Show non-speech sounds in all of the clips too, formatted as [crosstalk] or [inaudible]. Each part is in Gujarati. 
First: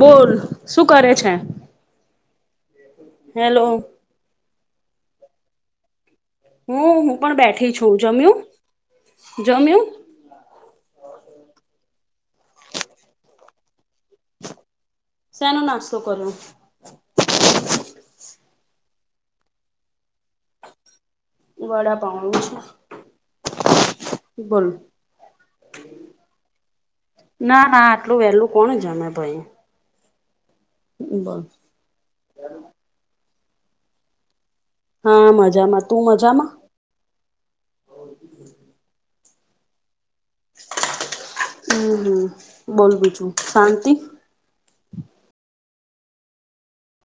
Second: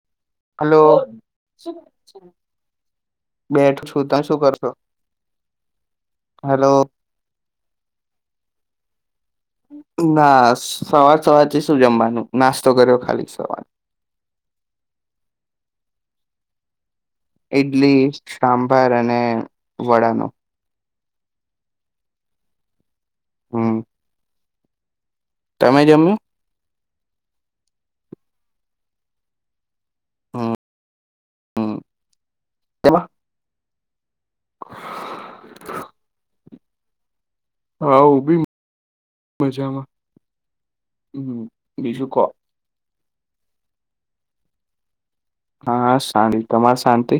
બોલ હલો શું કરે છે. હેલો બેઠ છું તા શું કરશો. હેલો હું હું પણ બેઠી છું જમ્યું. જમ્યું ના સવાર સવારથી શું જમવાનું નાસ્તો કર્યો ખાલી સવાર. શેનો નાસ્તો કર્યો? ઈડલી, સાંભાર અને વડાનો. વડા પાઉું છું. હમ્મ. [unintelligible] કરું તમે જમ્મુ? ના ના આટલું વેલું કોણ જમે ભાઈ. હ બહ [unintelligible] તેમાં. હા મજામાં, તું મજામાં? હા ઉ બી મજામાં. હમ બીજું કો હમ બોલ બીજુ શાંતિ. હા શાંત તમારે શાંતિ?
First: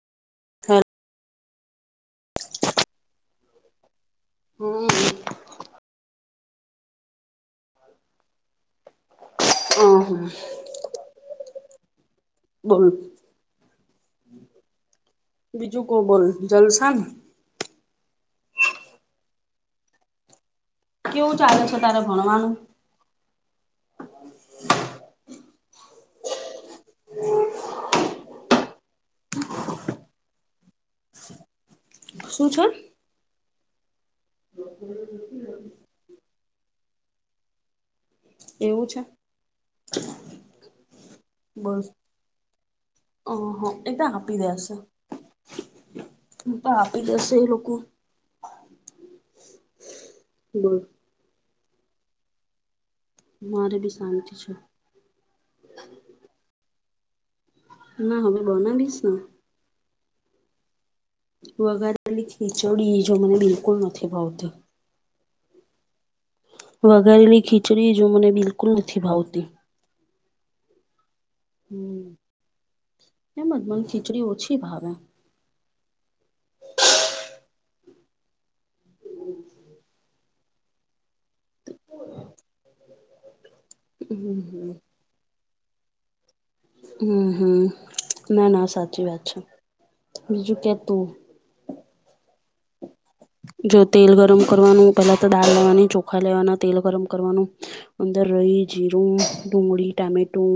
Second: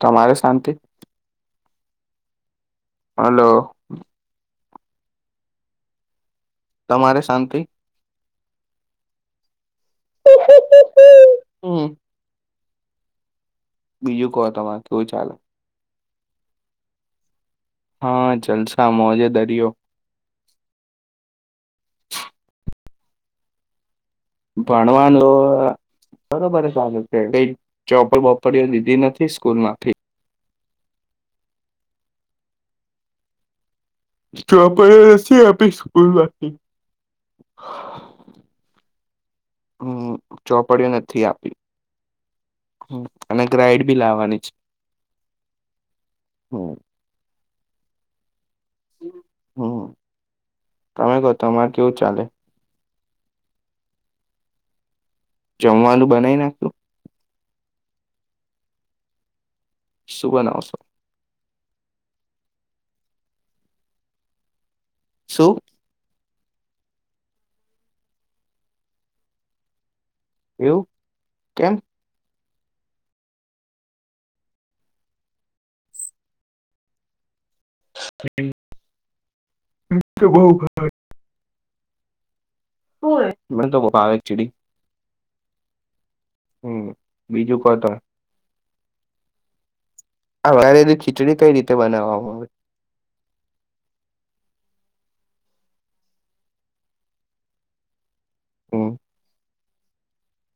તમારે શાંતિ. હલો. હમ્મ. તમારે શાંતિ. અ હ. હમ. બોલ. બીજું કહો તમારે કેવું ચાલે? ઓ બોલ જલસાન. હા જલસા મોજે દરિયો. કેવું ચાલે છ તારે ભણવાનું. ભણવાનું બરોબર ચાલે છે કઈ ચોપડી-બોપડીઓ દીધી નથી. ઈસ્કૂલ માંથી. શું છે? ચોપડીઓ નથી આપી સ્કૂલમાંથી. એવું છે હમ ચોપડીઓ નથી આપી બોલ અ અને હ ગ્રાઇડ બી લાવવાની છે. હમ પાપી દસેે એ લો બોલ. હમ તમે કહો તમારે કેવું ચાલે? મારે બી શાંતિ છે. જમવાનું બનાઈ નાખ્યુ? ના હવે બનાવીશ ને. શુ બનાવોસો? વઘારલી ખીચડી જો મને બિલકુલ નથી ભાવતી. શુ? વઘારેલી ખીચડી જો મને બિલકુલ નથી ભાવતી. એવું. કેમ હમ એમજ મને ખીચડી ઓછી ભાવે. હમ [unintelligible] તે બવ ભાવે. મને તો [unintelligible] હમ હમ્મ બીજું હમ્મ કહો તમે ના ના સાચી વાત છે. આ બીજું કે વઘારેલી તું ખીચડી કઈ રીતે બનાવવામાં આવે? જો તેલ ગરમ કરવાનું પેલા તો દાળ લેવાની ચોખા લેવાના તેલ ગરમ કરવાનું રઇ, હમ જીરું, ડુંગળી, ટામેટું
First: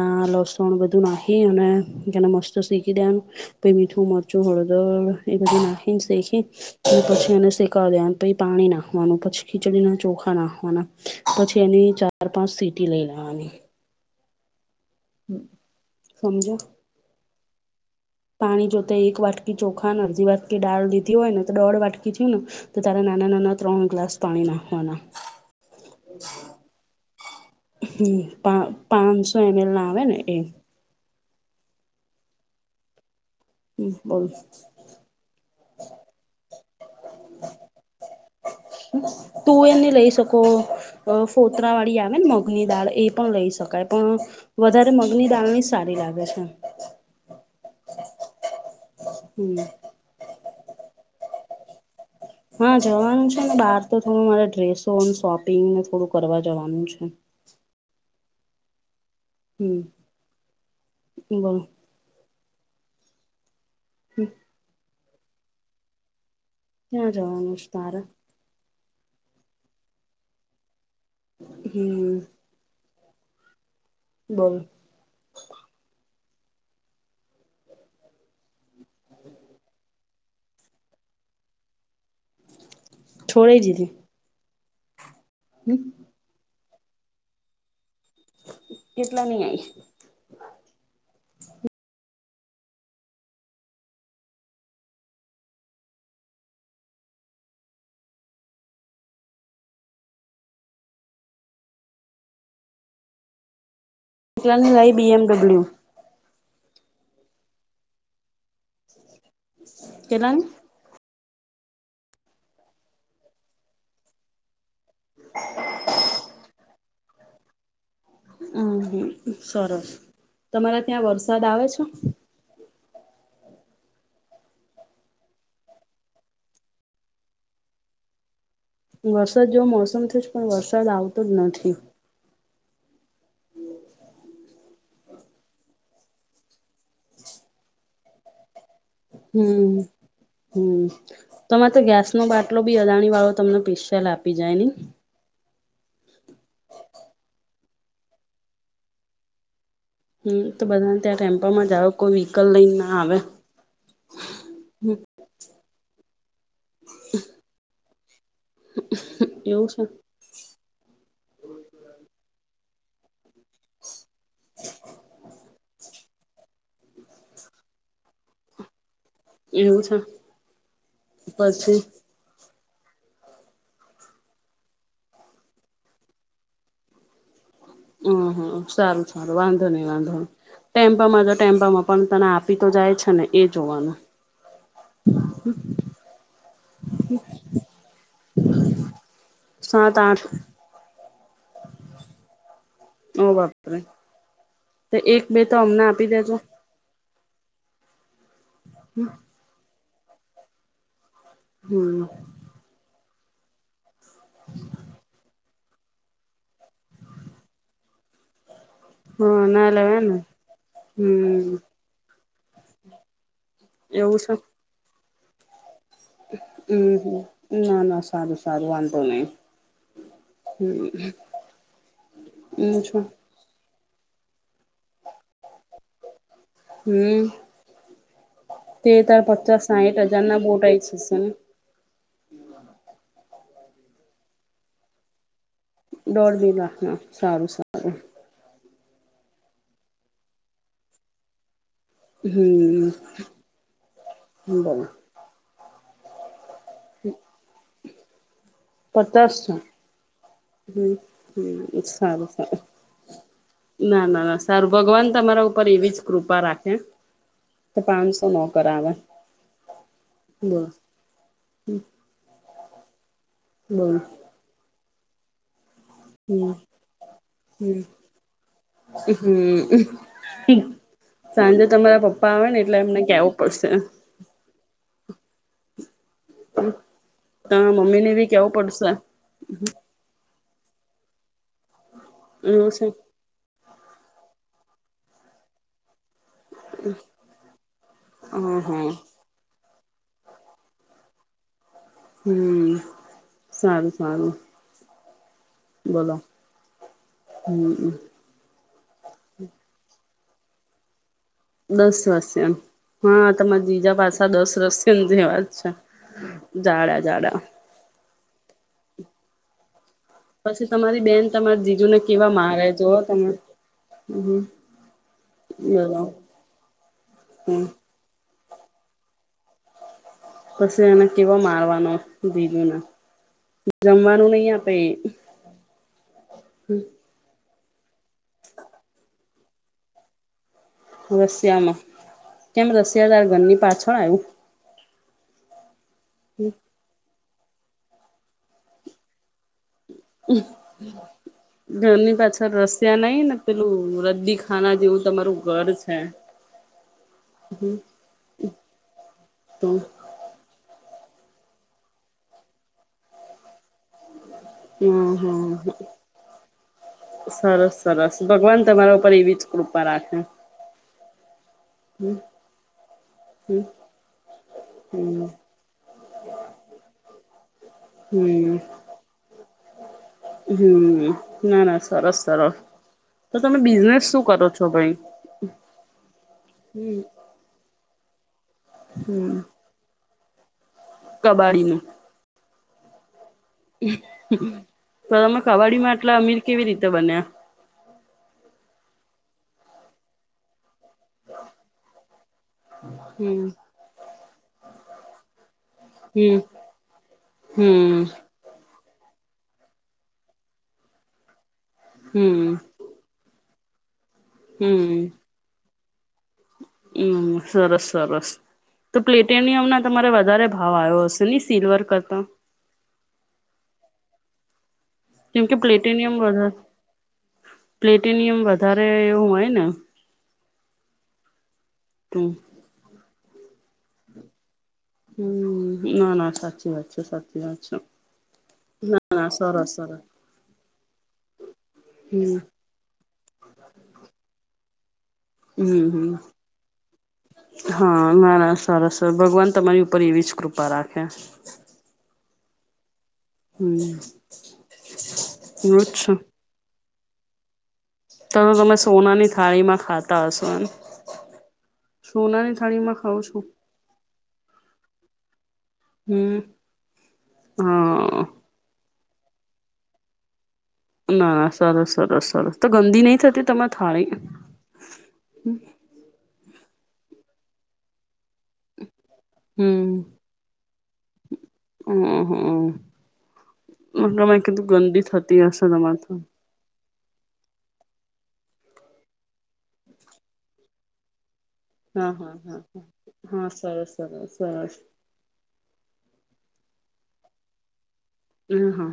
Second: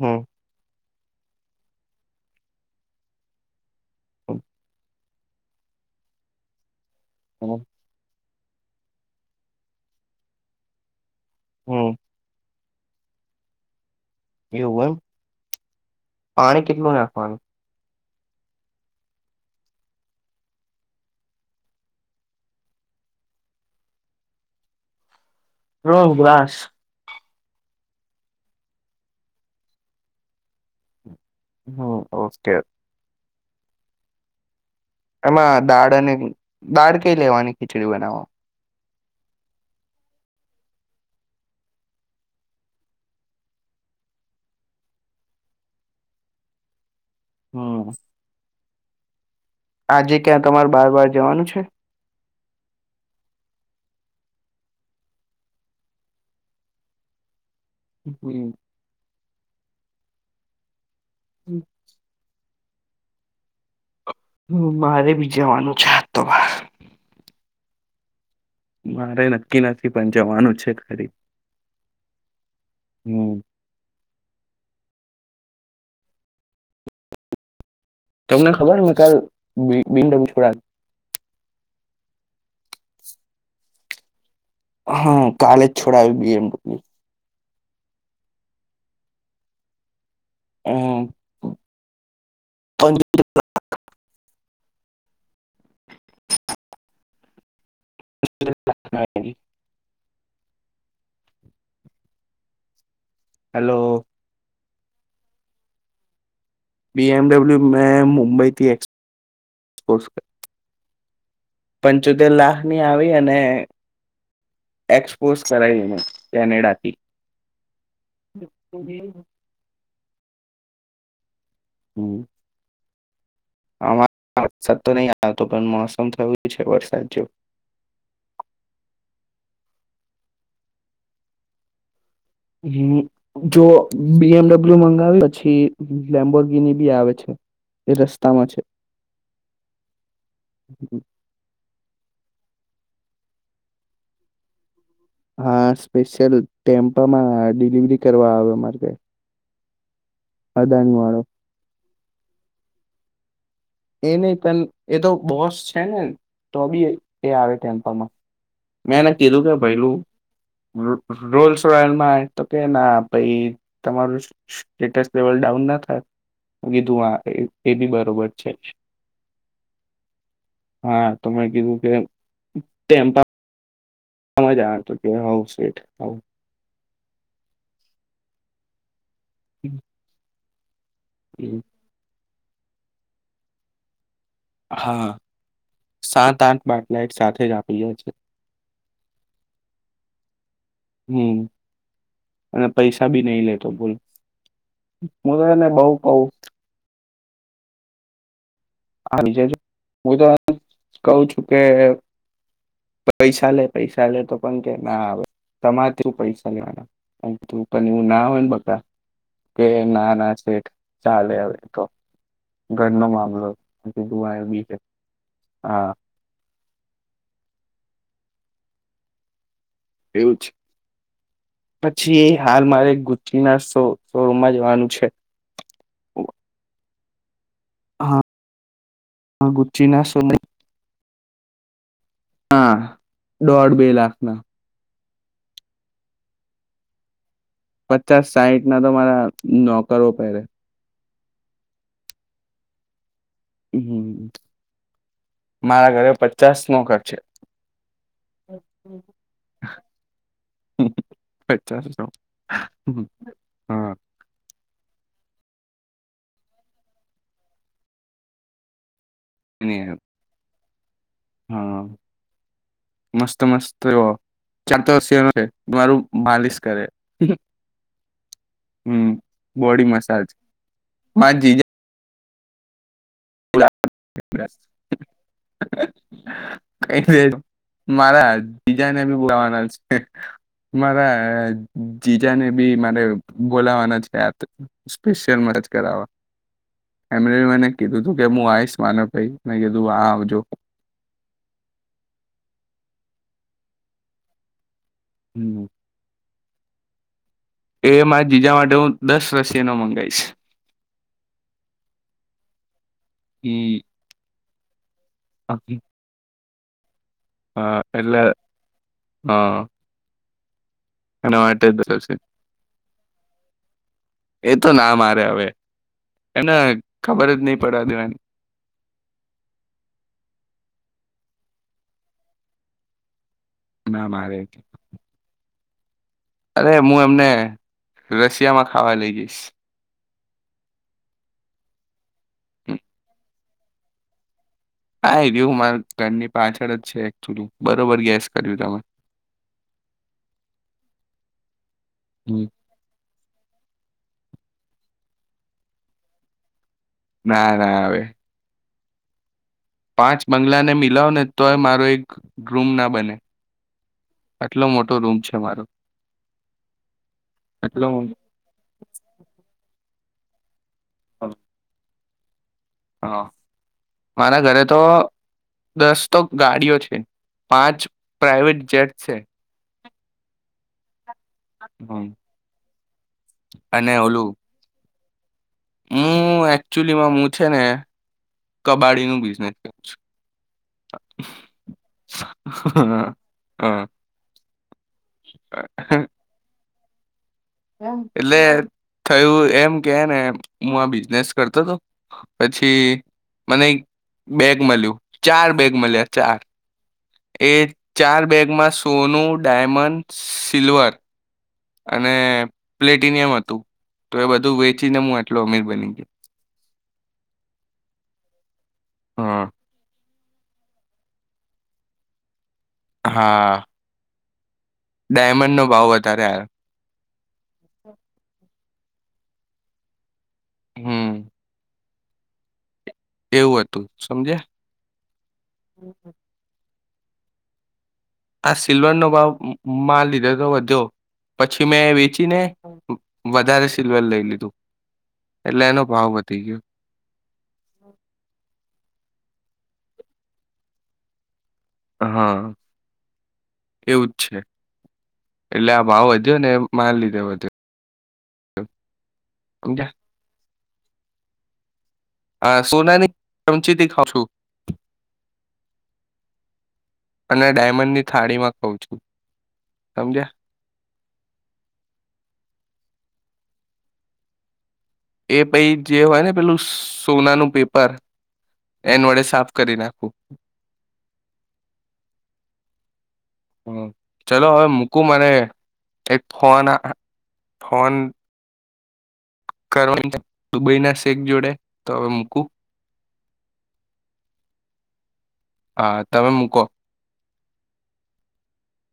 હમ લસણ, બધું નાખી અનેને મસ્ત શીકી દેવાનું. મીઠું મરચું હળદર એ બધી નાખી શીખી પછી એ અને હમ શીખ દે પ પાણી નાખવાનું પછી ખીચડીના ચોખા નાખવાના પછી એની હમ ચાર પાંચ સીટ લઈ લવાની એવું પાણી સમજ્યા કેટલું નાખવાનું પાણી જોતે એક વાટકી ચોખા ને અડધી વાટકી ડાળ લીધી હોય ને તો દોઢ વાટકી થયું ને તો તારે નાના નાના ત્રણ ગ્લાસ પાણી નાખવાના. રોહ ગાસ હમ્મ પાંચસો એમ એલ ના આવે ને એ. હમ્મ ઓકે. હમ્મ બોલ એમાં દાળ અને દાળ કઈ લેવાની ખીચડી બનાવો તુંવેર ની લઈ શકો ફોતરા વાળી આવે ને મગની દાળ એ પણ લઈ શકાય. પણ વધારે મગની દાળ ની સારી લાગે છે. હાં. હમ આજે ક્યાં તમારે બાર બાર જવાનું છે? હા જવાનું છે ને બહાર તો થોડું મારે ડ્રેસો શોપિંગને થોડું કરવા જવાનું છે. [inaudible] હમ્મ. હમ્મ બોલો હ મારે બી જવાનું છે આ તો ક્યાં જવાનું છે તારે? મારે નક્કી નથી પણ જવાનું છે ખરી. હમ્મ. હમ્મ. બોલ તમને ખબર હ કાલ [unintelligible] છોડા દીધી. હા કાલેજ છોડાવ બીએમડબલ્યુ. કેટલા નહી આઈ. [inaudible] [inaudible] [inaudible] હેલો. કેટલાની આઈ એમડબ્લ્યુ બી એમડબલ્યુ મે મુંબઈ થી એક્સ કેટલાની? પંચોતેર લાખની આવી અને એક્સપોઝ કરાયને કેનેડાથી. હમ્મ હમ સરસ તમારા ત્યાં વરસાદ આવે છે? આ વરસાદ તો નહીં આવતો પણ મોસમ થયું છે, વરસાદ જો વરસાદ જોવ મોસમથી જ પણ વરસાદ આવતો જ નથી. હ જો બી એમડબલ્યુ મંગાવી પછી લેમ્બોગીની બી આવે છે. એ રસ્તામાં છે, હમ્મ હમ્મ તમારે તો ગેસ નો બાટલો બી અદાણી વાળો તમને પિસેલ આપી જાય નહી, હા, સ્પેશિયલ ટેમ્પામાં ડિલિવરી કરવા આવે અમારે કઈ હમ્મ તો બધાને ત્યાં ટેમ્પામાં જાવ કોઈ વ્હીકલ લઈને ના આવે. એ નહ પણ હમ એ તો બોસ છે ને તો બી એ આવે ટેમ્પલમાં. મેંને કીધું કે એવું છે ભૈલું રોલસરોયલમાં કે ના પાઈ તમારું સ્ટેટસ લેવલ ડાઉન ના થાય. કીધું આ એ બી બરોબર છે, એવું છે હા તો મેં કીધું પછી કે તેમ સમજત કે હ શટ હ હ સારું સારું વાંધો નહી વાંધો ન ટેમ્પામાં જો ટેમ્પામાં પણ તને આપ તો જાય છે ને એ જોવાનું. હા સાત આઠ બાટલા એક સાથે જ આપી જાય છે [inaudible] સાત આઠ હમ્મ અને પૈસા ઓ બી નઈ લેતો બાપરે ભૂલ એક હું બે તો એને અમને બઉ કહ આપી દેજો [inaudible] હું તો કહ છું કે હમ પૈસા લે પૈસા લે તો પ કે ના આવે, તમારેું પૈસા લેવાના તું પણને એવું ના હોય ને બકા હા કે ના લેવાય ને નાના સેઠ ચાલે હમ હવે તો ઘર નો મામલોધું બી છે હા હમ્મ ના ના સારું સારું વાંધો નહી, એવું છે પછી એ હાલ હમ મારે છું ગુચી નાશો, શોરૂમમાં જવાનું છે, હમ્મ હા તે તાર પચાસ સાહીઠ હજાર ના બોટ આવી જશે ને હા દોઢ બે લાખ ના દોડ બી રાખ ના સારું છે, પચાસ સાઈઠ ના તો મારા નોકરો પહેરે હમ્મ હમ બ મારા ઘરે પચાસ નો ઘર છે, પચાસસો હ પચાસ સારું સારું હા ના ના ના સારું ભગવાન તમારા ઉપર એવી જ કૃપા રાખે કે પાંચસો નો કરાવે અને હમ્મ હા મસ્ત મસ્ત બોલ [inaudible] મારું માલિશ હમ કરે, હમ બોડી મસાજ [inaudible] મા સાંજે જીજા તમારા પપ્પા આવે ને એટલે એમને કવું પડશે, [inaudible] ક તમારા મમ્મી ને બી મારા કેવું પડશે બીજાને એ બોલાવાના છે, મારા જીજાને એવું બી છે મારે બોલાવાના જ ત સ્પેશિયલ [inaudible] કરાવા એમણે મને કીધું તું કે હું હા આવીશ હા માનો ભાઈ મે કીધું, તું આ આવજો હમ સારું સારું હમ. બોલો હમ એ મા બીજા માટે હું દસ રસીનો મંગીશ દસ વાસ એમ હા તમા ઈ બીજા પાછા દસ રસ ા જાડા જાડા હા એલા હા પછી તમારી બેન એના તમારા માટે જીજુને જશે કેવા મારે જો તમે હમ એ તો ના મારે હવે બોલો એને ખબર જ નહી હમ પડવાદેવાની પછી એને કેવો મારવાનો દીધું ને ના જમવાનું મારે નહી આપે અરે હું એમને રશિયામાં ખાવા લઈ જઈશ રશિયામાં કેમ હમ. રશિયાતાર ઘરની પાછળ આવું. હા એ રહું મારા ઘરની પાછળ જ છે. બરોબર ગેસ કર્યું તમે, ધર હમ. પાછળ રશિયા નઈ ને, પેલું રદી ખાના જેવું તમારું ઘર છે. ના ના હવે તો પાંચ બંગલાને મિલાવ ને તો એ મારો એક રૂમ ના બને. આટલો મોટો હા રૂમ છે હા મારો હ સરસ એટલો સરસ ભગવાન તમારા ઉપર એવી જ કૃપા રાખે. હ હુ [unintelligible] હા મારા ઘરે તો, હમ દસ તો ગાડીઓ છે, પાંચ હમ પ્રાઇવેટ જેટ છે. હુ ના ના હમ. સરસ સરસ, તો તમે અને બિઝનેસ શું ઓલું કરો છો ભાઈ? હું હમ એકચુલીમાં હૂં છે ને, કબાડી નું બિઝનેસ કરું છું. કબાડીમાં હા. તો તમે કવાડીમાં એટલા અમીર કેવી રીતે બન્યા, એટલે થયું એમ કે ને હું આ બિઝનેસ કરતો હતો. પછી હમ મને બેગ મળ્યું, ચાર બેગ મળ્યા, હમ ચાર એ હમ ચાર બેગમાં સોનું, ડાયમંડ, સિલ્વર અને હમ પ્લેટિનિયમ હતું, તો એ બધું વેચીને હું આટલો અમીર બન્યો હુ સરસ સરસ, તો હા પ્લેટેનિયમ ના તમારે વ વધારે ભાવ આવ્યો હશે નહી સિલ્વર કરતા, હા ડાયમંડ કેમકે નો ભાવ પ્લેટનિયમ વધારે, આવ્યો પ્લેટનિયમ વધારે એવું હોય ને હમ હુ એવું હતું, સમજ્યા હુ ના ના સાચી વાત છે, સાચી વાત છે. આ ના સિલ્વરનો ભાવ ના સરસ સરસ મા લીધે તો વધ્યો. પછી મેં હમ વેચીને વધારે સિલ્વર લઈ લીધું. એટલે હુ એનો ભાવ હમ વધી ગયો હા મારા સરસ ભગવાન તમારી ઉપર એવીસ કૃપા રાખે. હા હમ એવુંજ છે એટલે આ એવું જ ભાવ છે વધ્યો ને મા લીધે વધજ તો તમે સોનાની થાળી માં ખાતા હશો, એમ સોનાની હા સોના થાળીમાં ની ખાવ છું ચમચીથી ખાઉ છું. હમ અને ડાયમંડની હા થાળીમાં ખાઉ છું. સમજ્યા? ના ના સરસ સરસ સરસ તો ગંદી નહી થતી તમારી થાળી? એ પાઈ જે હોય ને પેલું સોનાનું પેપર, એન વડે સાફ કરી નાખું. હમમ હમમ ચલો હવે મૂકું મને થતી હશે તમારે તો એક ફોન ફોન કરવા દુબઈ ના શેખ જોડે તો હવે હા હા મૂકું હા હા હા સરસ સરસ સરસ હા તમે મૂકો. એ હા